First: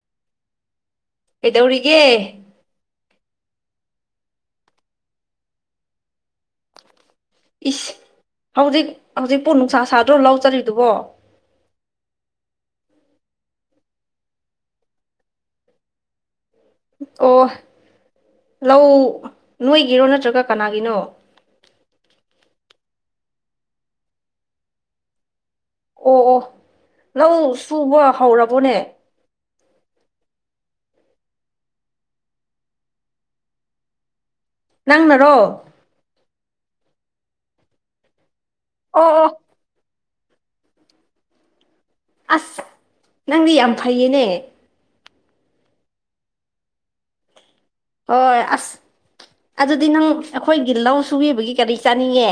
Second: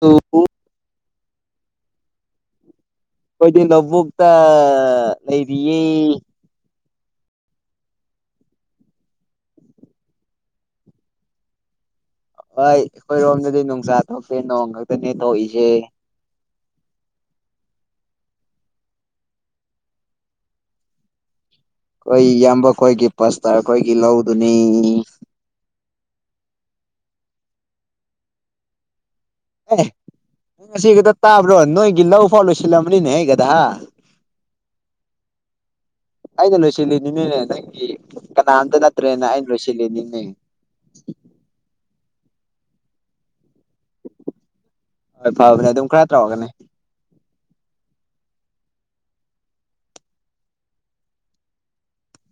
ꯇ ꯀꯩꯗꯧꯔꯤꯒꯦ ꯑꯩꯈꯣꯏꯗꯤ ꯂꯧꯕꯨꯛꯇ ꯂꯩꯔꯤꯌꯦ ꯏꯁ ꯍꯧꯖꯤꯛ ꯍꯧꯖꯤꯛꯄꯣ ꯅꯨꯡꯁꯥ ꯁꯥꯗ꯭ꯔꯣ ꯂꯧꯖꯔꯤꯗꯨꯕꯣ ꯍꯣꯏ ꯑꯩꯈꯣꯏꯔꯣꯝꯗꯗꯤ ꯅꯨꯡꯁꯥ ꯊꯣꯛꯁꯦ ꯅꯣꯡ ꯈꯛꯇꯅꯦ ꯊꯣꯛꯏꯁꯦ ꯑꯣ ꯂꯧ ꯅꯣꯏꯒꯤꯔꯣ ꯅꯠꯇ꯭ꯔꯒ ꯀꯅꯥꯒꯤꯅꯣ ꯑꯩꯈꯣꯏ ꯏꯌꯥꯝꯕ ꯈꯣꯏꯒꯤ ꯄꯁꯇꯔꯈꯣꯏꯒꯤ ꯂꯧꯗꯨꯅꯤ ꯑꯣ ꯑꯣ ꯂꯧ ꯁꯨꯕ ꯍꯧꯔꯕꯣꯅꯦ ꯑ ꯉꯁꯤꯒꯗ ꯇꯥꯕ꯭ꯔꯣ ꯅꯣꯏꯒꯤ ꯂꯧ ꯐꯥꯎ ꯂꯣꯏꯁꯤꯜꯂꯝꯕꯅꯤꯅꯦ ꯍꯒꯗ ꯅꯪꯅꯔꯣ ꯑꯩꯅ ꯂꯣꯏꯁꯤꯜꯂꯤꯅꯤꯅꯦꯅꯦ ꯅꯪꯒꯤ ꯀꯅꯥꯝꯇ ꯑꯣ ꯅꯠꯇ꯭ꯔꯦꯅ ꯑꯣ ꯑꯩꯅ ꯂꯣꯏꯁꯤꯜꯂꯤ ꯎꯝ ꯑꯁ ꯅꯪꯗꯤ ꯌꯥꯝ ꯐꯩꯌꯦꯅꯦ ꯍꯣꯏ ꯐꯕꯅꯤ ꯑꯗꯨꯝ ꯈꯔ ꯇꯧꯔꯒꯅꯤ ꯍꯣꯏ ꯑꯁ ꯑꯗꯨꯗꯤ ꯅꯪ ꯑꯩꯈꯣꯏꯒꯤ ꯂꯧ ꯁꯨꯕꯤꯕꯒꯤ ꯀꯔꯤ ꯆꯥꯅꯤꯡꯉꯦ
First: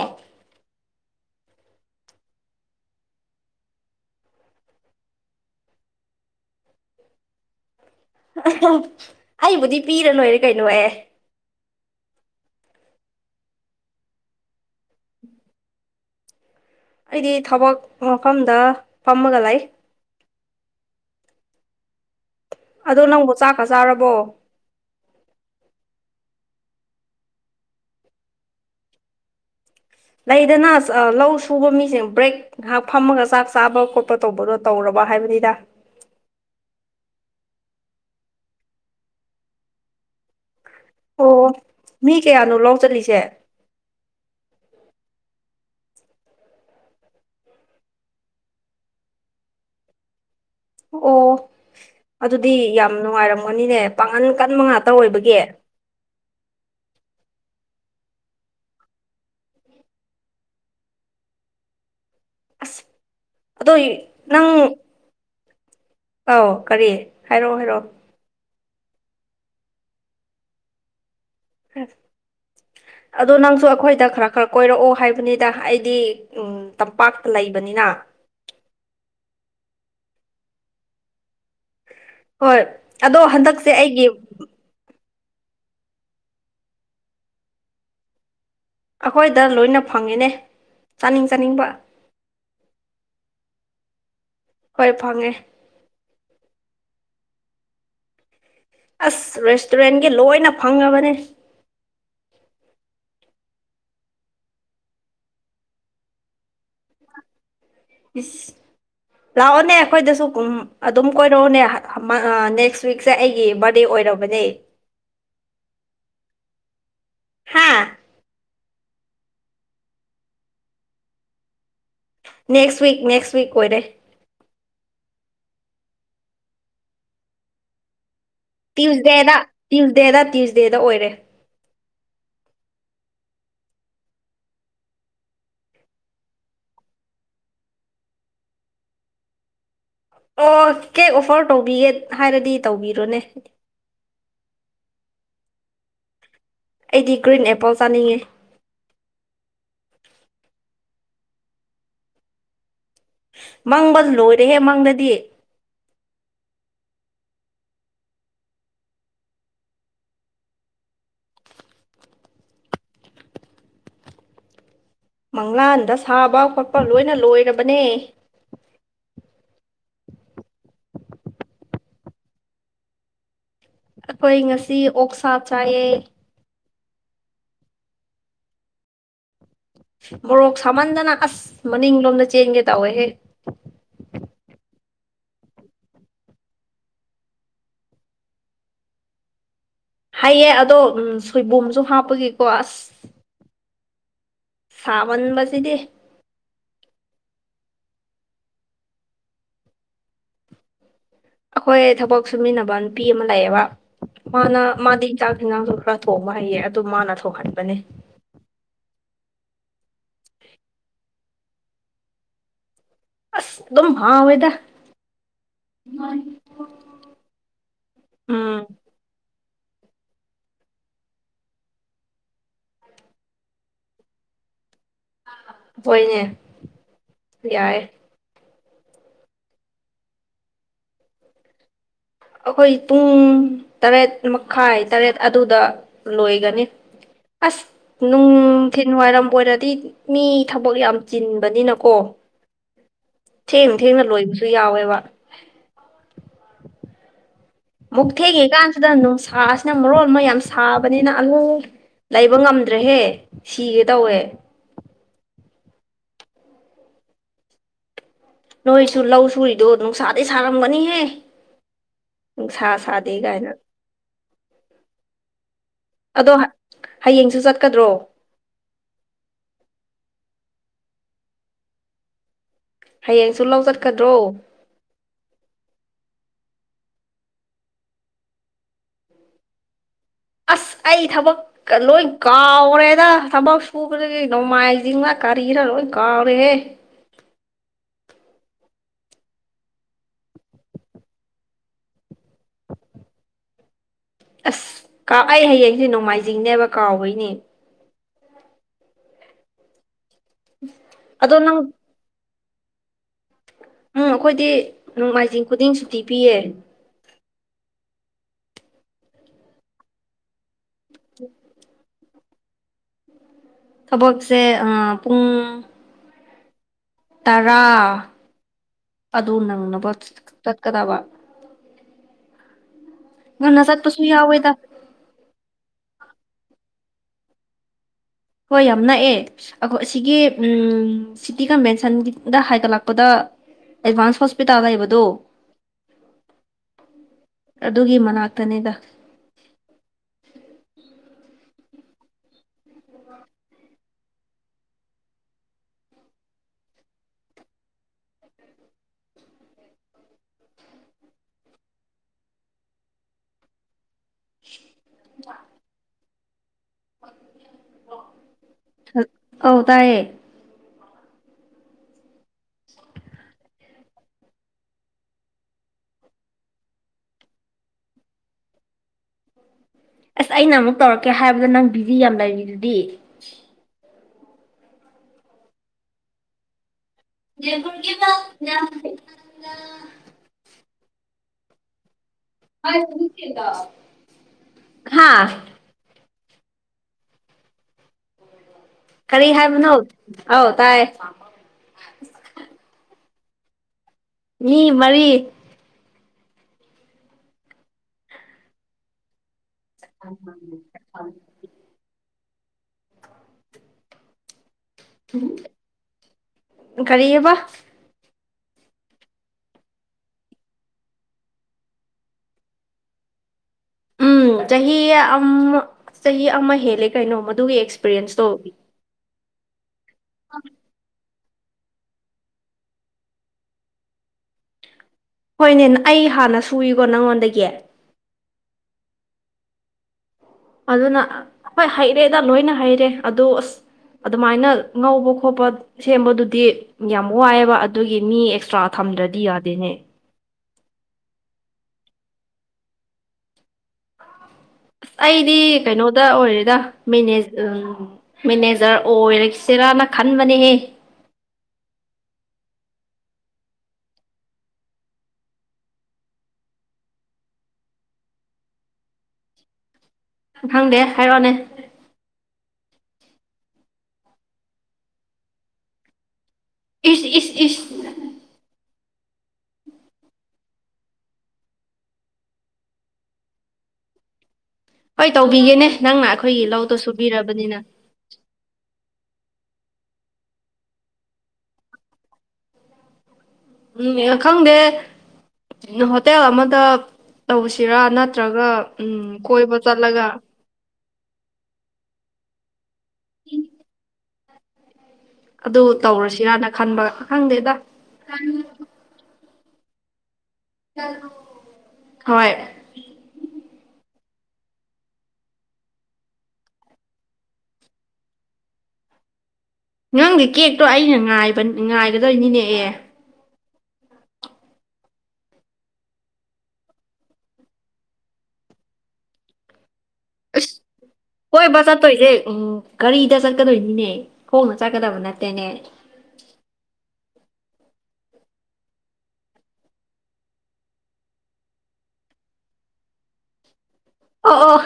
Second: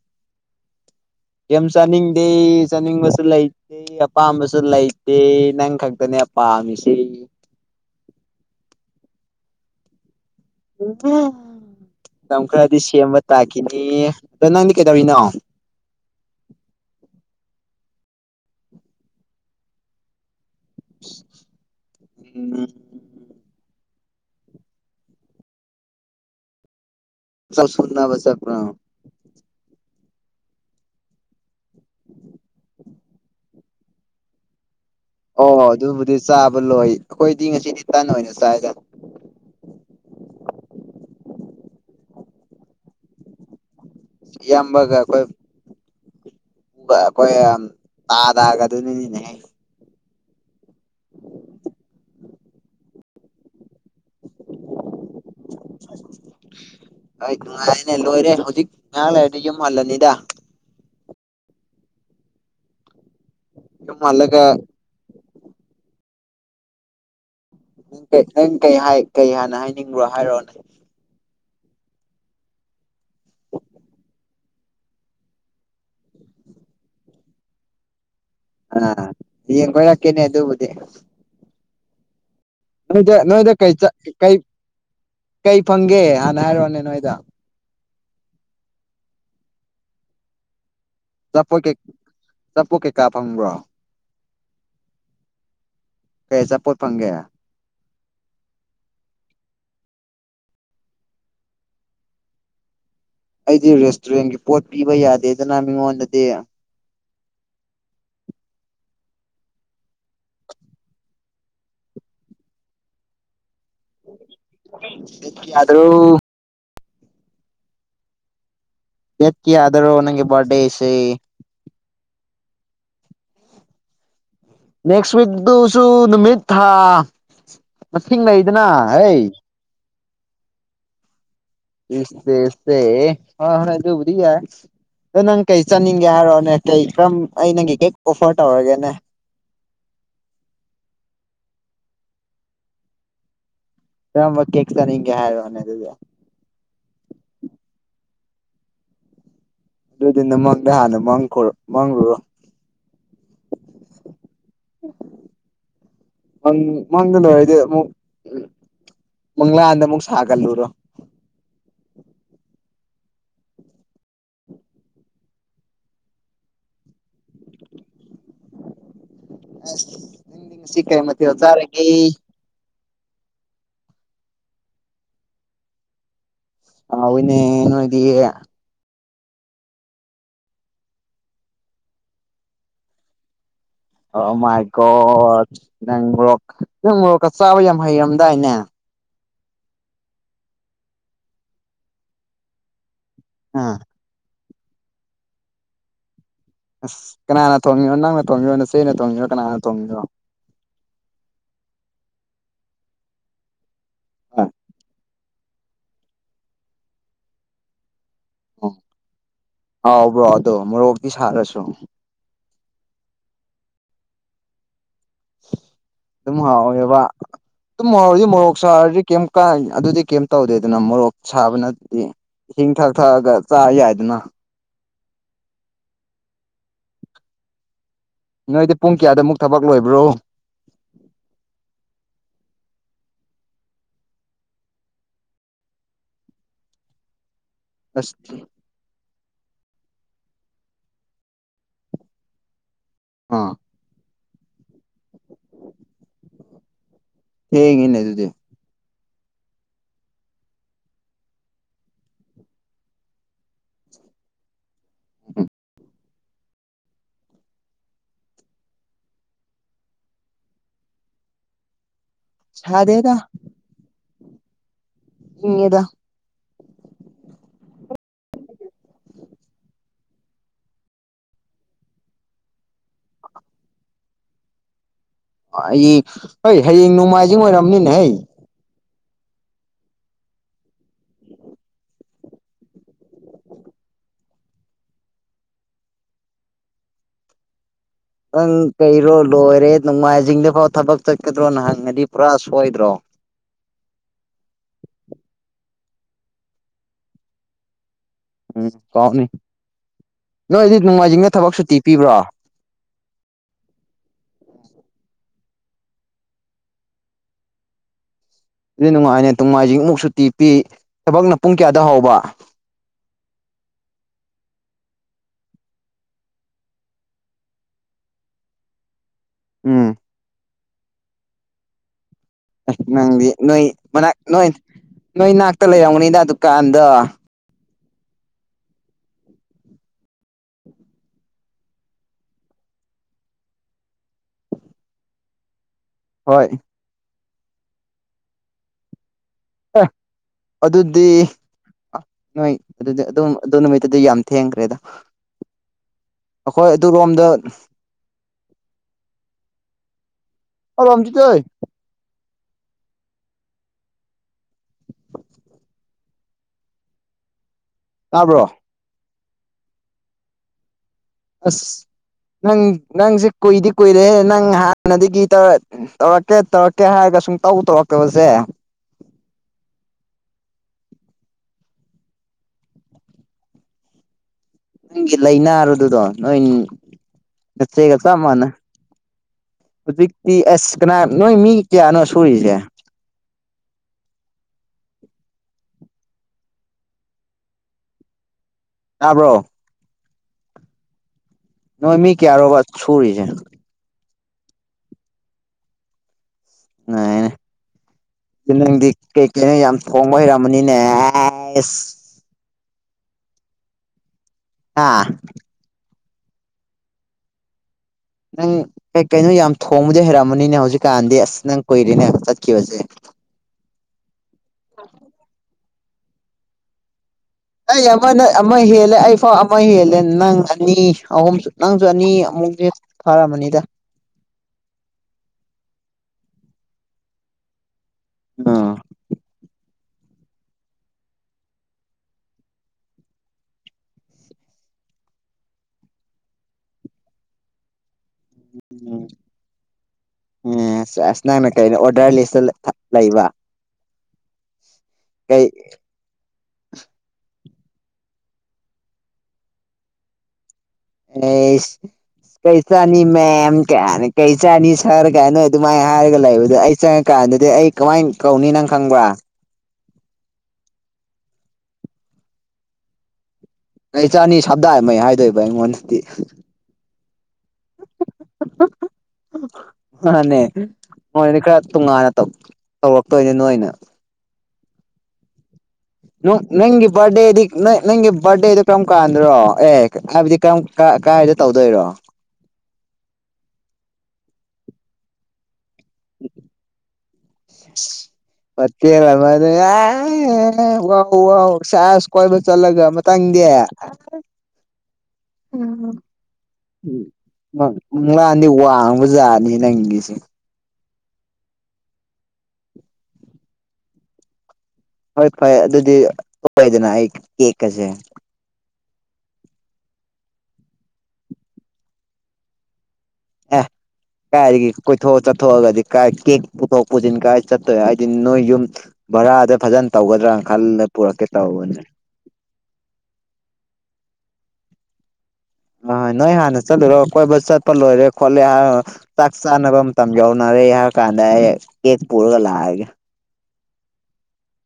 ꯌꯥꯝ ꯆꯥꯅꯤꯡꯗꯦ ꯆꯥꯅꯤꯡꯕꯁꯨ ꯂꯩꯇꯦ ꯑꯄꯥꯝꯕꯁꯨ ꯂꯩꯇꯦ ꯅꯪ ꯈꯛꯇꯅꯦ ꯄꯥꯃꯤꯁꯤ ꯑꯩꯕꯨꯗꯤ ꯄꯤꯔ ꯅꯣꯏꯔꯦ ꯀꯩꯅꯣ ꯑꯦ ꯎꯝ ꯃꯇꯝ ꯈꯔꯗꯤ ꯁꯦꯝꯕ ꯇꯥꯈꯤꯅꯤ ꯑꯗꯣ ꯅꯪꯗꯤ ꯀꯩꯗꯧꯔꯤꯅꯣ ꯑꯩꯗꯤ ꯊꯕꯛ ꯃꯐꯝꯗ ꯐꯝꯃꯒ ꯂꯩ [unintelligible] ꯑꯗꯣ ꯅꯪꯕꯨ ꯆꯥꯛꯀ ꯆꯥꯔꯕꯣ ꯁꯅꯕꯁꯦ ꯄꯨꯔꯣ ꯂꯩꯗꯅ ꯂꯧ ꯁꯨꯕ ꯃꯤꯁꯤꯡꯦ ꯕ꯭ꯔꯦꯛ ꯉꯥꯏꯍꯥꯛ ꯐꯝꯃꯒ ꯆꯥꯛ ꯆꯥꯕ ꯈꯣꯠꯄ ꯇꯧꯕꯗꯣ ꯇꯧꯔꯕ ꯍꯥꯏꯕꯅꯤꯗ ꯑꯣ ꯑꯗꯨꯕꯨꯗꯤ ꯆꯥꯕ ꯂꯣꯏ ꯑꯩꯈꯣꯏꯗꯤ ꯉꯁꯤꯗꯤ ꯇꯟ ꯑꯣꯏꯅ ꯆꯥꯏꯒ ꯑꯣ ꯃꯤ ꯀꯌꯥꯅꯣ ꯂꯥꯎ ꯆꯠꯂꯤꯁꯦ ꯌꯥꯝꯕꯒ ꯑꯩꯈꯣꯏ ꯑꯩꯈꯣꯏ ꯇꯥ ꯇꯥꯒꯗꯣꯏꯅꯤꯅꯤꯅꯦ ꯑꯣ ꯑꯗꯨꯗꯤ ꯌꯥꯝ ꯅꯨꯡꯉꯥꯏꯔꯝꯒꯅꯤꯅꯦ ꯄꯥꯡꯒꯟ ꯀꯟ ꯃꯉꯥꯇ ꯑꯣꯏꯕꯒꯤ ꯍꯣꯏ ꯅꯨꯡꯉꯥꯏꯔꯅꯦ ꯂꯣꯏꯔꯦ ꯍꯧꯖꯤꯛ ꯉꯥꯏꯍꯥꯛ ꯂꯩꯔꯗꯤ ꯌꯨꯝ ꯍꯜꯂꯅꯤꯗ ꯑꯁ ꯑꯗꯣ ꯌꯨꯝ ꯍꯜꯂꯒ ꯅꯪ ꯑꯥꯎ ꯀꯔꯤ ꯍꯥꯏꯔꯛꯑꯣ ꯍꯥꯏꯔꯛꯑꯣ ꯀ ꯍꯥꯏ ꯀꯩ ꯍꯥꯟꯅ ꯍꯥꯏꯅꯤꯡꯕ꯭ꯔꯣ ꯍꯥꯏꯔꯛꯑꯣꯅꯦ ꯑꯗꯣ ꯅꯪꯁꯨ ꯑꯩꯈꯣꯏꯗ ꯈꯔ ꯈꯔ ꯀꯣꯏꯔꯛꯑꯣ ꯍꯥꯏꯕꯅꯤꯗ ꯑꯩ ꯗꯤ ꯎꯝ ꯇꯝꯄꯥꯛꯇ ꯂꯩꯕꯅꯤꯅ ꯑꯥ ꯌꯦꯡ ꯀꯔ ꯀꯦꯅꯦ ꯑꯗꯨꯕꯨꯗꯤꯦ ꯍꯣꯏ ꯅꯣꯏꯗ ꯑꯗꯣ ꯅꯣꯏꯗ ꯍꯟꯗꯛꯁꯦ ꯀꯩ ꯆ ꯑꯩꯒꯤ ꯀꯩ ꯀꯩ ꯐꯪꯒꯦ ꯍꯥꯟꯅ ꯍꯥꯏꯔꯣꯅꯦ ꯅꯣꯏꯗ ꯑꯩꯈꯣꯏꯗ ꯂꯣꯏꯅ ꯐꯪꯉꯤꯅꯦ ꯆꯥꯄꯨ ꯀꯩ ꯆꯥꯄꯨ ꯀꯩꯀꯥ ꯐꯪꯕ꯭ꯔꯣ ꯍꯣꯏ ꯐꯪꯉꯦ ꯐꯩꯖꯥꯄꯠ ꯐꯪꯒꯦ ꯑꯁ ꯔꯦꯁꯇꯨꯔꯦꯟꯒꯤ ꯂꯣꯏꯅ ꯐꯪꯉꯕꯅꯦ ꯑꯩꯗꯤ ꯔꯦꯁꯇꯨꯔꯦꯟꯒꯤ ꯄꯣꯠ ꯄꯤꯕ ꯌꯥꯗꯦꯗꯅ ꯃꯤꯉꯣꯟꯗꯗꯤ ꯏꯁ ꯂꯥꯛꯑꯣꯅꯦ ꯑꯩꯈꯣꯏꯗꯁꯨ ꯑꯗꯨꯝ ꯀꯣꯏꯔꯛꯑꯣꯅꯦ ꯅꯦꯛꯁ ꯋꯤꯛꯁꯦ ꯑꯩꯒꯤ ꯕꯥꯔ ꯌꯥꯗ꯭ꯔꯣ ꯍꯥꯥ ꯑꯦꯠꯀꯤꯗꯔꯣ ꯑꯣꯒꯤ ꯔꯗꯦꯁꯤꯦ ꯅꯦꯛꯁ ꯋꯤꯛ ꯅꯦꯛꯁ ꯋꯤꯛ ꯑꯣꯏꯔꯦ ꯅꯦꯛꯁꯤꯛꯁꯨ ꯅꯨꯃꯤꯠꯇ ꯊꯤꯡꯅ ꯏꯗꯅ ꯍ ꯗꯦꯗ ꯇ꯭ꯌꯨꯖꯗꯦꯗ ꯑꯣꯏꯔꯦ ꯏꯁꯇꯦ ꯏꯁꯦ ꯍ ꯍꯁꯨꯗꯤ ꯌꯥ ꯑꯗ ꯅꯪ ꯀꯩ ꯆꯠꯅꯤꯡꯒꯦ ꯍꯥꯏꯔꯛꯑꯣꯅꯦ ꯀꯩ ꯀꯔꯝ ꯑꯩ ꯅꯪꯒꯤ ꯀꯩ ꯑꯣꯐꯔ ꯇꯧꯔꯒꯦꯅꯦ ꯑꯣ ꯀꯦꯛ ꯑꯣꯐꯔ ꯇꯧꯕꯤꯒꯦ ꯍꯥꯏꯔꯗꯤ ꯇꯧꯕꯤꯔꯣꯅꯦ ꯀꯝꯕ ꯀꯦꯦꯛꯁꯒꯦ ꯍꯥꯏꯔꯅꯦ ꯑꯗꯨꯖ ꯑꯩꯗꯤ ꯒ꯭ꯔꯤꯟ ꯑꯦꯄꯜ ꯆꯥꯅꯤꯡꯉꯦ ꯑꯗꯨꯗꯨꯅ ꯃꯥꯡꯗ ꯍꯥꯟꯅ ꯃꯥꯡꯈꯣ ꯃꯥꯡꯂꯨꯔꯣ ꯃꯪꯕ ꯂꯣꯏꯔꯦꯍꯦ ꯃꯪꯗꯗꯤ ꯃꯪ ꯃꯪꯋꯥꯔꯤꯗ ꯃꯪꯂꯥꯗ ꯃꯨꯛ ꯁꯥꯒꯜꯔ ꯃꯪꯂꯥꯟꯗ ꯁꯥꯕ ꯈꯣꯠꯄ ꯂꯣꯏꯅ ꯂꯣꯏꯔꯕꯅꯦ ꯑꯁ ꯁꯤꯀꯦ ꯃ ꯆꯥꯔꯒꯤ ꯑꯩꯈꯣꯏ ꯉꯁꯤ ꯑꯣꯛꯁꯥ ꯆꯥꯏꯌꯦ ꯍꯧꯣꯏꯅꯦ ꯏꯗꯤ ꯃꯣꯔꯣꯛ ꯁꯥꯃꯟꯗꯅ ꯑꯁ ꯃꯅꯤꯡꯂꯣꯝꯗ ꯆꯦꯟꯒꯦ ꯇꯧꯋꯦꯍꯦ ꯑꯣ ꯃꯥꯏꯀꯣ ꯅꯪꯒꯣꯔꯣꯛ ꯅꯪ ꯃꯣꯔꯣꯛꯀ ꯆꯥꯕ ꯌꯥꯝ ꯍꯩꯔꯝꯗꯥꯏꯅꯦ ꯍꯥꯏꯌꯦ ꯑꯗꯣ ꯁꯣꯏꯕꯨꯝꯝꯁꯨ ꯍꯥꯞꯄꯒꯤꯀꯣ ꯑꯁ ꯑꯥ ꯁꯕꯟꯕꯕꯁꯤꯗꯤ ꯑꯁ ꯀꯅꯥꯅ ꯊꯣꯡꯉꯤꯅꯣ ꯅꯪꯅ ꯊꯣꯡꯉꯤꯔꯣ ꯅꯆꯦꯅ ꯊꯣꯡꯉꯤꯔꯣ ꯀꯅꯥꯅ ꯊꯣꯡꯉꯔꯣ ꯑꯩꯈꯣꯏ ꯊꯕꯛ ꯁꯨꯃꯤꯟꯅꯕ ꯅꯨꯄꯤ ꯑꯃ ꯂꯩꯥꯛꯑꯦꯕ ꯃꯥꯅ ꯃꯥꯗꯤ ꯆꯆꯥꯛ ꯍꯤꯟꯖꯥꯡꯁꯨ ꯈꯔ ꯊꯣꯡꯕ ꯍꯩꯌꯦ ꯑꯗꯨ ꯃꯥꯅ ꯊꯣꯡꯍꯟꯕꯅꯦ ꯑꯣ ꯍꯥꯎꯕ꯭ꯔꯣ ꯑꯗꯣ ꯃꯣꯔꯣꯛꯇꯤ ꯁꯥꯔꯁꯨ ꯑꯁ ꯑꯗꯨꯝ ꯍꯥꯎ ꯑꯣꯏꯋꯦꯗ ꯑꯗꯨꯝ ꯍꯥꯎꯋꯦꯕ ꯑꯗꯨꯝ ꯍꯥꯎꯗꯤ ꯃꯣꯔꯣꯛ ꯎꯝ ꯁꯥꯔꯗꯤ ꯀ ꯀ ꯑꯗꯨꯗꯤ ꯀꯩꯝ ꯇꯧꯗꯦꯗꯅ ꯃꯣꯔꯣꯛ ꯁꯥꯕꯅꯗꯤ ꯏꯁꯤꯡ ꯊꯛ ꯊꯛꯑꯒ ꯆꯥ ꯌꯥꯏꯗꯅ ꯍꯅꯦ ꯌꯥꯔꯦ ꯅꯣꯏꯗꯤ ꯄꯨꯡ ꯀꯌꯥꯗ ꯑꯃꯨꯛ ꯊꯕꯛ ꯂꯣꯏꯕ꯭ꯔꯣ ꯑꯩꯈꯣꯏ ꯄꯨꯡ ꯇꯔꯦꯠ ꯃꯈꯥꯏ ꯇꯔꯦꯠ ꯑꯗꯨꯗ ꯂꯣꯏꯒꯅꯤ ꯑꯁ ꯑꯁ ꯅꯨꯡꯊꯤꯤꯟ ꯋꯥꯏꯔꯝ ꯑꯣꯏ ꯑꯣꯏꯔꯗꯤ ꯃꯤ ꯊꯕꯛ ꯌꯥꯝ ꯆꯤꯟꯕꯅꯤꯅꯀꯣ ꯊꯦꯡꯅ ꯊꯦꯡꯅ ꯂꯣꯏꯕꯁꯨ ꯌꯥꯎꯋꯦꯕ ꯎ ꯍꯦ ꯏꯅꯦꯥꯏ ꯑꯗꯨꯗꯤꯦ ꯁꯤꯗ ꯅꯨꯡꯁꯥꯁꯤꯅ ꯃꯔꯣꯟ ꯑꯃ ꯌꯥꯝ ꯁꯥꯕꯅꯤꯅ ꯑꯂꯨ ꯂꯩꯕ ꯉꯝꯗ꯭ꯔꯦꯍꯦ ꯁꯤꯒꯦ ꯇꯧꯋꯦ ꯅꯣꯏꯁꯨ ꯂꯧ ꯁꯨꯔꯤꯗꯣ ꯅꯨꯡꯁꯥꯗꯩ ꯁꯥꯔꯝꯒꯅꯤꯍꯦ ꯅꯨꯡꯁꯥ ꯁꯥꯗꯦ ꯁꯥꯗꯦꯗ ꯀꯥꯏꯅ ꯏꯪꯉꯦꯗ ꯑꯗꯣ ꯍꯌꯦꯡꯁꯨ ꯆꯠꯀꯗ꯭ꯔꯣ ꯍꯌꯦꯡꯁꯨ ꯂꯧ ꯆꯠꯀꯗ꯭ꯔꯣ ꯑꯩ ꯍꯣꯏ ꯍꯌꯦꯡ ꯅꯣꯡꯃꯥꯏꯖꯤꯡ ꯑꯣꯏꯔꯝꯅꯤꯅꯦ ꯍꯩ ꯑꯁ ꯑꯩ ꯊꯕꯛꯀ ꯂꯣꯏ ꯀꯥꯎꯔꯦꯗ ꯊꯕꯛ ꯁꯨꯕꯗꯒꯤ ꯅꯣꯡꯃꯥꯏꯖꯤꯡ ꯉ ꯀꯔꯤꯔ ꯂꯣꯢ ꯀꯥꯎꯔꯦꯍꯦ ꯅꯪ ꯀꯩꯔꯣ ꯂꯣꯏꯔꯦ ꯅꯣꯡꯃꯥꯏꯖꯤꯡꯗ ꯐꯥꯎ ꯊꯕꯛ ꯆꯠꯀꯗ꯭ꯔꯣ ꯅ ꯍꯪꯉꯗꯤ ꯄꯨꯔꯥ ꯁꯣꯏꯗ꯭ꯔꯣ ꯑꯁ ꯀꯥ ꯑꯩ ꯍꯌꯦꯡꯁꯦ ꯅꯣꯡꯃꯥꯏꯖꯤꯡꯅꯦꯕ ꯀꯥꯎꯕꯩꯅꯦ ꯎꯝ ꯀꯥꯎꯅꯤ ꯅꯣꯏꯗꯤ ꯅꯨꯡꯃꯥꯏꯖꯤꯡꯗ ꯑꯗꯣ ꯊꯕꯛ ꯅꯪ ꯁꯨꯇꯤ ꯄꯤꯕ꯭ꯔꯣ ꯎꯝ ꯑꯩꯈꯣꯏꯗꯤ ꯅꯣꯡꯃꯥꯏꯖꯤꯡ ꯈꯨꯗꯤꯡ ꯁꯨꯇꯤ ꯄꯤꯌꯦ ꯑꯗꯨ ꯅꯨꯡꯉꯥꯏꯅꯦ ꯅꯣꯡꯃꯥꯏꯖꯤꯡ ꯑꯃꯨꯛ ꯁꯨꯇꯤ ꯄꯤ ꯊꯕꯛꯅ ꯄꯨꯡ ꯀꯌꯥꯗ ꯍꯥꯎꯕ ꯊꯕꯛꯁꯦ ꯑ ꯄꯨꯡ ꯇꯔꯥ ꯑꯗꯨ ꯅꯪꯅꯕ ꯎꯝ ꯇꯠ ꯀꯗꯥꯕ ꯑꯁ ꯅꯪꯗꯤ ꯅꯣꯏ ꯃꯅꯥꯛ ꯅꯣꯏ ꯌꯥꯎꯋꯦꯗ ꯅꯣꯏ ꯅꯥꯛꯇ ꯂꯩꯔꯝꯒꯅꯤꯗ ꯑꯗꯨꯝ ꯀꯥꯟꯗ ꯍꯣꯏ ꯌꯥꯝ ꯅꯛꯑꯦ ꯑꯈꯣ ꯑꯁꯤꯒꯤ ꯁꯤꯇꯤ ꯀꯟꯚꯦꯟꯁꯟꯒꯤꯗ ꯍꯥꯏꯒꯠꯂꯛꯄꯗ ꯑꯦꯗꯚꯥꯟꯁ ꯍꯣꯁꯄꯤꯇꯥꯜ ꯂꯩꯕꯗꯣ ꯍꯣꯏ ꯑꯗꯨꯒꯤ ꯃꯅꯥꯛꯇꯅꯤꯗ ꯑ ꯅꯣꯏ ꯑꯗꯨꯗꯤ ꯑꯗꯨꯝ ꯑꯗꯨ ꯅꯨꯃꯤꯠꯇꯗꯤ ꯌꯥꯝ ꯊꯦꯡꯈ꯭ꯔꯦꯗ ꯑꯩꯈꯣꯏ ꯑꯗꯨꯔꯣꯝꯗ ꯑ ꯔꯝ ꯖꯤ ꯇꯦ ꯍ [inaudible] ꯇꯥꯕ꯭ꯔꯣ ꯑꯧ ꯇꯥꯏꯌꯦ ꯑꯁ ꯅꯪ ꯅꯪꯁꯦ ꯀꯨꯏꯗꯤ ꯀꯨꯏꯔꯦꯍꯦ ꯅꯪ ꯍꯥꯟꯅꯗꯒꯤ ꯇꯧꯔꯛ ꯇꯧꯔꯛꯀꯦ ꯇꯧꯔꯛꯀꯦ ꯍꯥꯏꯔꯒ ꯁꯨꯡꯇꯧ ꯇꯧꯔꯛꯇꯕꯖꯦ ꯑꯁ ꯑꯩꯅ ꯑꯃꯨꯛ ꯇꯧꯔꯛꯀꯦ ꯍꯥꯏꯕꯗ ꯅꯪ ꯕꯤꯖꯤ ꯌꯥꯝ ꯂꯩꯔꯤꯗꯨꯗꯤ ꯅꯪꯒꯤ ꯂꯥꯏꯅꯥꯔꯨꯗꯨꯗꯣ ꯅꯣꯏ ꯅꯠꯆꯦꯒ ꯆꯞ ꯃꯥꯟꯅꯩ ꯍꯧꯖꯤꯛꯇꯤ ꯑꯁ ꯀꯅꯥ ꯅꯣꯏ ꯃꯤ ꯀꯌꯥꯅꯣ ꯁꯨꯔꯤꯁꯦ [unintelligible] ꯍꯥ ꯀꯔꯤ ꯇꯥꯕ꯭ꯔꯣ ꯍꯥꯏꯕꯅꯣ ꯑꯥꯎ ꯇꯥꯏ ꯅꯣꯏ ꯃꯤ ꯀꯌꯥꯔꯣꯕ ꯁꯨꯔꯤꯖꯦ ꯃꯤ ꯃꯔꯤ ꯅꯩꯑꯦꯅꯦ ꯅꯪꯗꯤ ꯀꯩ ꯀꯩꯅꯣ ꯌꯥꯝ ꯊꯣꯡꯕ ꯍꯩꯔꯝꯃꯅꯤꯅꯦ ꯑꯦꯁ ꯍꯥ ꯀꯔꯤꯦꯕ ꯅꯪ ꯀꯩ ꯀꯩꯅꯣ ꯌꯥꯝ ꯊꯣꯡꯕꯗꯤ ꯍꯩꯔꯛꯑꯃꯅꯤꯅꯦ ꯍꯧꯖꯤꯛꯀꯥꯟꯗꯤ ꯑꯁ ꯅꯪ ꯀꯨꯏꯔꯦꯅꯦ ꯆꯠꯈꯤꯕꯁꯦ ꯎꯝ ꯆꯍꯤ ꯑꯃ ꯆꯍꯤ ꯑꯃ ꯍꯦꯜꯂꯦ ꯀꯩꯅꯣꯃ ꯑꯩ ꯑꯃꯅ ꯑꯃ ꯍꯦꯜꯂꯦ ꯑꯩ ꯐꯥꯎ ꯑꯃ ꯍꯦꯜꯂꯦ ꯅꯪꯑꯅꯤꯁ ꯑꯍꯨꯝꯁꯨ ꯅꯪꯁꯨ ꯑꯅꯤ ꯑꯃꯨꯛꯁꯨ ꯐꯥꯔꯝꯃꯅꯤꯗ ꯍꯣꯏꯅꯦ ꯑꯩ ꯍꯥꯟꯅ ꯁꯨꯏꯀꯣ ꯅꯪꯉꯣꯟꯗꯒꯤ ꯑꯥ ꯑꯗꯨꯅ ꯍꯣꯏ ꯍꯩꯔꯦꯗ ꯂꯣꯏꯅ ꯍꯩꯔꯦ ꯑꯗꯨ ꯑꯁ ꯑꯗꯨꯃꯥꯏꯅ ꯉꯧꯕ ꯈꯣꯠꯄ ꯁꯦꯝꯕꯗꯨꯗꯤ ꯌꯥꯝ ꯋꯥꯏꯑꯦꯕ ꯑꯗꯨꯒꯤ ꯃꯤ ꯑꯦꯛꯁꯇ꯭ꯔꯥ ꯊꯝꯗ꯭ꯔꯗꯤ ꯌꯥꯗꯦꯅꯦ ꯎꯝ ꯑꯁꯏ ꯅꯪꯅ ꯀꯩꯩꯗ ꯑꯣꯗꯔ ꯂꯤꯁꯇ ꯂꯩꯕ ꯑꯁ ꯑꯩꯗꯤ ꯀꯩ ꯀꯩꯅꯣꯗ ꯑꯣꯏꯔꯦ ꯎ ꯃꯦꯅꯦꯖꯔ ꯑꯣꯏꯔꯁꯤꯔꯅ ꯈꯟꯕꯅꯦꯍꯦ ꯑ ꯀꯩ ꯆꯥꯅꯤ ꯃꯦꯝ ꯀꯩꯅꯤ ꯀꯩ ꯆꯥꯅꯤ ꯁꯔ ꯀꯥꯏ ꯅꯣꯏ ꯑꯗꯨꯃꯥꯏꯅ ꯍꯥꯏꯔꯒ ꯂꯩꯕꯗꯣ ꯑꯩ ꯆꯪꯉꯀ ꯑꯗꯨꯗꯤ ꯑꯩ ꯀꯃꯥꯏꯅ ꯀꯧꯅꯤ ꯅꯪ ꯈꯪꯕ꯭ꯔꯥ ꯈꯪꯗꯦ ꯍꯥꯏꯔꯛꯑꯣꯅꯦ ꯑꯩ ꯆꯅꯤ ꯁꯝꯗꯥꯃꯩ ꯍꯥꯏꯗꯣꯏꯕ ꯑꯩꯉꯣꯟꯗꯗꯤ ꯏ ꯏꯁ ꯏ ꯍꯅꯦ ꯃꯣꯏꯗꯤ ꯈꯔ ꯇꯣꯉꯥꯟꯅ ꯇꯧꯔꯛꯇꯣꯏꯅꯤ ꯅ ꯑꯩꯅ ꯍꯣꯏ ꯇꯧꯕꯤꯒꯦꯅꯦ ꯅꯪꯅ ꯑꯩꯈꯣꯏꯒꯤ ꯅꯪ ꯂꯧꯗꯣ ꯄꯦꯗꯤ ꯁꯨꯕꯤꯔꯕꯅꯤꯅ ꯅꯪ ꯕꯥꯔꯊꯗꯦꯗꯣ ꯀꯔꯝ ꯀꯥꯟꯗ꯭ꯔꯣ ꯑꯦ ꯍꯥꯏꯕꯗꯤ ꯀꯔꯝ ꯀꯥꯏꯗ ꯇꯧꯗꯣꯏꯔꯣ ꯎꯝ ꯈꯪꯗꯦ ꯍꯣꯇꯦꯜ ꯑꯃꯗ ꯇꯧꯁꯤꯔꯥ ꯅꯠꯇ꯭ꯔꯒ ꯐꯠꯇ ꯎꯝ ꯃ ꯀꯣꯏꯕ ꯑ ꯆꯠꯂꯒ ꯑꯧ ꯁꯥꯁ ꯀꯣꯏꯕ ꯆꯠꯂꯒ ꯃꯪꯗꯤ ꯑꯗꯨ ꯇꯧꯔꯁꯤꯔꯅ ꯈꯟꯕ ꯈꯪꯗꯦꯗ ꯎ ꯂꯥꯟꯗꯤ ꯋꯥꯡꯕꯖꯥꯗꯦ ꯂꯦꯁꯤꯦ ꯍꯣꯏ ꯍꯣꯏ ꯐꯦ ꯑꯗꯨꯗꯤꯣꯏꯗꯅ ꯑꯩ ꯀꯦꯛꯀꯁꯦ ꯅꯪꯗꯤ ꯀꯦꯛꯇꯣ ꯑꯩꯅ ꯉꯥꯏꯒꯗꯣꯏꯅꯤꯅꯦ ꯑꯦ ꯑ ꯀꯥꯏꯗꯒꯤ ꯀꯣꯏꯊꯣꯛꯑ ꯆꯠꯊꯣꯛꯑꯒꯗꯤ ꯀꯥꯏ ꯀꯦꯛ ꯄꯨꯊꯣꯛ ꯄꯨꯁꯤꯟ ꯀꯥꯏ ꯆꯠꯇꯣꯏꯦ ꯍꯥꯏꯗꯤ ꯅꯣꯏ ꯌꯨꯝ ꯔꯗꯦ ꯐꯖꯅ ꯇꯧꯒꯗ꯭ꯔꯥ ꯑꯁ ꯈꯜꯂ ꯄꯨꯔꯛꯀꯦ ꯍꯣꯏ ꯕꯥ ꯇꯧꯕꯅꯤ ꯆꯠꯇꯣꯏꯁꯦ ꯎꯝ ꯒꯥꯔꯤꯗ ꯆꯠꯀꯗꯣꯏꯅꯤꯅꯦ ꯍꯅ ꯆꯥꯒꯗꯕꯟꯅ ꯑ ꯅꯣꯏ ꯍꯥꯟꯅ ꯆꯂ ꯔꯣ ꯑ ꯀꯣꯏꯕ ꯆꯠꯄ ꯂꯣꯏꯔꯦ ꯈꯣꯠꯂꯦ ꯆꯥꯛ ꯆꯥꯅꯕ ꯃꯇꯝ ꯌꯧꯅꯔꯦ ꯍꯥꯏꯔ ꯀꯥꯟꯗ ꯑꯩ ꯄꯨꯔꯒ ꯂꯑꯒꯦ ꯑꯣ ꯑꯣ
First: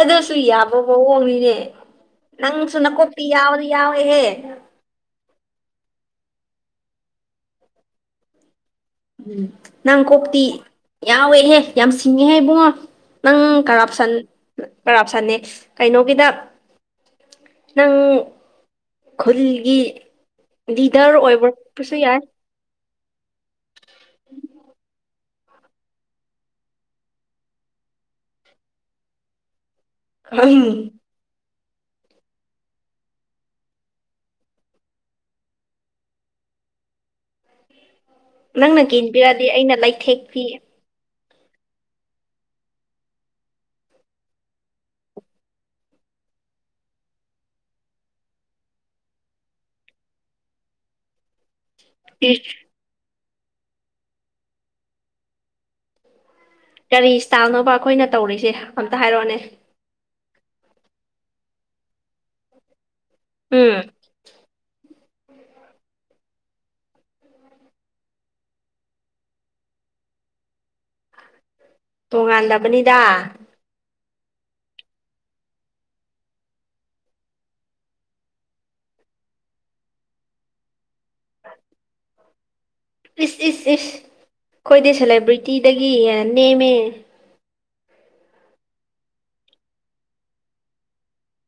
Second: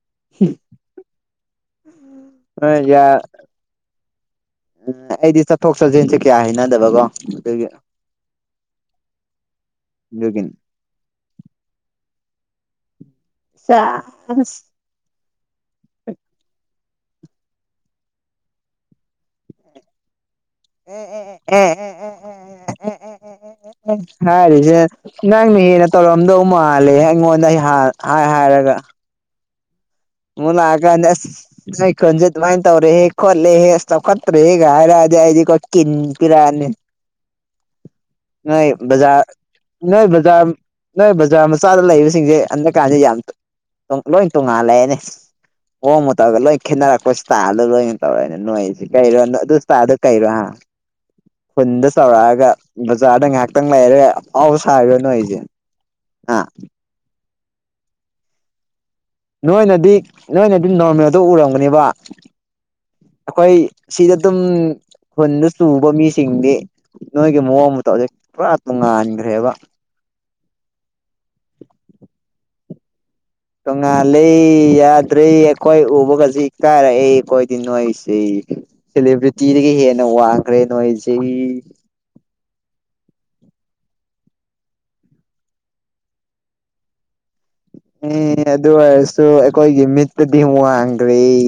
ꯑꯗꯨꯁꯨ ꯌꯥꯕ ꯃꯑꯣꯡꯅꯤꯅꯦ ꯅꯪꯁꯨ ꯅꯀꯣꯛꯇꯤ ꯌꯥꯎꯗꯤ ꯌꯥꯎꯋꯦꯍꯦ ꯎꯝ ꯑꯩꯗꯤ ꯆꯠꯊꯣꯛ ꯆꯠꯁꯤꯟꯁꯦ ꯀꯌꯥ ꯍꯩꯅꯗꯕꯀꯣ ꯑꯗꯨꯒꯤ ꯎꯝ ꯅꯪ ꯀꯣꯛꯇꯤ ꯑꯗꯨꯒꯤꯅꯤ ꯌꯥꯎꯋꯦꯍꯦ ꯌꯥꯝ ꯁꯤꯡꯉꯦꯍꯦ ꯏꯕꯨꯡꯉꯣ ꯅꯪ ꯀꯔꯞꯁꯟ ꯀꯔꯞꯁꯟꯅꯦ ꯀꯩꯅꯣꯒꯤꯗ ꯅꯪ ꯈꯜꯒꯤ ꯂꯤꯗꯔ ꯑꯣꯏꯕꯔꯛꯄꯁꯨ ꯌꯥꯏ ꯎ ꯍꯦꯁꯦ ꯅꯪꯅ ꯍꯦꯟꯅ ꯇꯧꯔꯝꯗꯧ ꯃꯥꯜꯂꯦ ꯑꯩꯉꯣꯟꯗ ꯑꯩ ꯍꯥꯏ ꯍꯥꯏꯔꯒ ꯍꯂꯑꯒꯅꯦ ꯅ ꯑꯩ ꯈꯨꯟꯁꯦ ꯑꯗꯨꯃꯥꯏꯅ ꯇꯧꯔꯦꯍꯦ ꯈꯣꯠꯂꯦꯍꯦ ꯑꯁ ꯆꯥꯎꯈꯠꯇ꯭ꯔꯦꯍꯦꯒ ꯍꯥꯏꯔꯛꯑꯗꯤ ꯑꯩꯗꯤ ꯑꯩꯣ ꯀꯤꯟ ꯄꯤꯔꯛꯑꯅꯤ [inaudible] ꯎ ꯅꯖ ꯅꯖꯥ ꯅ ꯖꯥꯔ ꯃꯆꯥꯗ ꯂꯩꯕꯁꯤꯡꯁꯦ ꯍꯟꯗꯛꯀꯥꯟꯗꯦ ꯌꯥꯝ ꯂꯣꯏ ꯇꯣꯡꯉꯥꯜꯂꯛꯑꯦꯅꯦ [inaudible] ꯍꯣꯡꯝꯃꯨ ꯇꯧꯔꯒ ꯂꯣꯏ ꯈꯦꯠꯅꯔꯛꯄ ꯁꯇꯥꯗ ꯂꯣꯏꯅ ꯇꯧꯔꯅ ꯅꯣꯏꯁꯤ ꯀꯩꯔꯣ ꯑꯗꯨꯇꯥꯗ ꯀꯩꯔꯣ ꯎ ꯍꯟ ꯁꯋꯥꯒ ꯥꯗ ꯉꯥꯏꯍꯥꯛꯇꯪ ꯂꯩꯔꯦ ꯑꯥꯎ ꯁꯥꯔꯅꯨ ꯑꯩꯁꯦ ꯑ ꯀꯔꯤ ꯏꯁꯇꯥꯏꯜꯅꯣꯕ ꯑꯩꯈꯣꯏꯅ ꯇꯧꯔꯤꯁꯦ ꯑꯝꯇ ꯍꯥꯏꯔꯛꯑꯣꯅꯦ ꯅꯣꯏꯅ ꯑꯗꯨꯝ ꯅꯣꯔꯃꯦꯜꯗꯣ ꯎꯔꯝꯒꯅꯦꯕ ꯑꯩꯈꯣꯏ ꯎꯝ ꯁꯤꯗ ꯑꯗꯨꯝ ꯈꯨꯟꯗ ꯆꯨꯕ ꯃꯤꯁꯤꯡꯗꯤ ꯅꯣꯏꯒꯤ ꯃꯑꯣꯡ ꯃꯇꯧꯖꯤꯛ ꯄꯨꯔꯥ ꯇꯣꯉꯥꯟꯈ꯭ꯔꯦꯕ ꯇꯣꯉꯥꯟꯗꯕꯅꯤꯗ ꯇꯣꯉꯥꯂꯦ ꯌꯥꯗ꯭ꯔꯦ ꯑꯩꯈꯣꯏ ꯎꯕꯒꯁꯤ ꯀꯥꯏꯔꯛꯑꯦ ꯑꯩꯈꯣꯏꯗꯤ ꯅꯣꯏꯁꯤꯦ ꯁꯦꯂꯦꯕ꯭ꯔꯤꯇꯤꯗꯒꯤ ꯍꯦꯟꯅ ꯋꯥꯡꯈ꯭ꯔꯦ ꯅꯣꯏꯁꯦ ꯏꯁ ꯏꯁ ꯏꯁ ꯑꯩꯈꯣꯏꯗꯤ ꯁꯦꯂꯦꯕ꯭ꯔꯤꯇꯤꯗꯒꯤ ꯅꯦꯝꯃꯦ ꯎꯝ ꯑꯗꯨ ꯑꯣꯏꯔꯁꯨ ꯑꯩꯈꯣꯏꯒꯤ ꯃꯤꯠꯇꯗꯤ ꯋꯥ ꯋꯥꯡꯒꯔꯤ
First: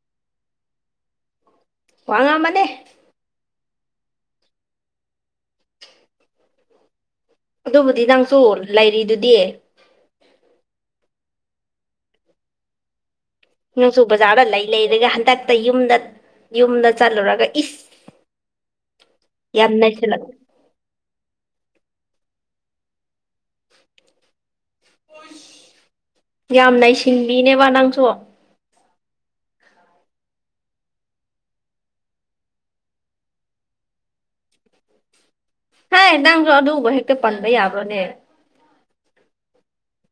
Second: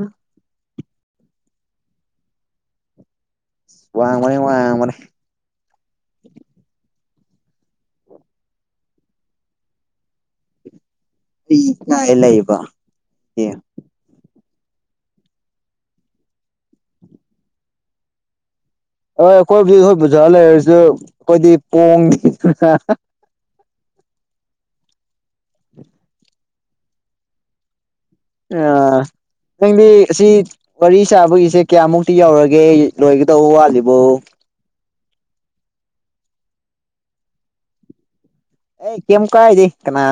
ꯑ ꯋꯥ ꯉꯝꯕꯅꯦ ꯋꯥꯃꯅꯤ ꯋꯥ ꯃꯔꯦ ꯑꯗꯨꯕꯨꯗꯤ ꯅꯪꯁꯨ ꯂꯩꯔꯤꯗꯨꯗꯤ ꯂ ꯏꯕ ꯅꯣꯡꯆꯨ ꯕꯖꯥꯔꯗ ꯂꯩ ꯂꯩꯔꯒ ꯍꯟꯗꯛꯇ ꯌꯨꯝꯗ ꯌꯨꯝꯗ ꯆꯠꯂꯨꯔꯒ ꯏꯁ ꯍꯣꯏ ꯌꯥꯝ ꯑꯩꯈꯣꯏꯕꯨꯖꯤꯛ ꯍꯈꯣꯏ ꯅꯩꯁꯤꯜꯂꯛ ꯄꯨꯖꯔ ꯂꯩꯔꯁꯨ ꯑꯩꯈꯣꯏꯗꯤ ꯄꯣꯡꯉꯗꯅ ꯌꯥꯝꯅ ꯁꯤꯟꯕꯤꯅꯦꯕ ꯅꯪꯁꯨꯣ ꯑ ꯅꯪꯗꯤ ꯑꯁꯤ ꯋꯥꯔꯤ ꯁꯥꯕꯒꯤꯁꯦ ꯀꯌꯥꯃꯨꯛꯇꯤ ꯌꯧꯔꯒꯦ ꯂꯣꯏꯒꯗꯧꯕ ꯋꯥꯠꯂꯤꯕꯣ ꯍꯥꯏ ꯅꯪꯁꯨ ꯑꯗꯨꯕ ꯍꯦꯛꯇ ꯄꯟꯕ ꯌꯥꯕ꯭ꯔꯅꯦ ꯑꯦ ꯀꯦꯝ ꯀꯥꯏꯗꯤꯦ ꯀꯅꯥ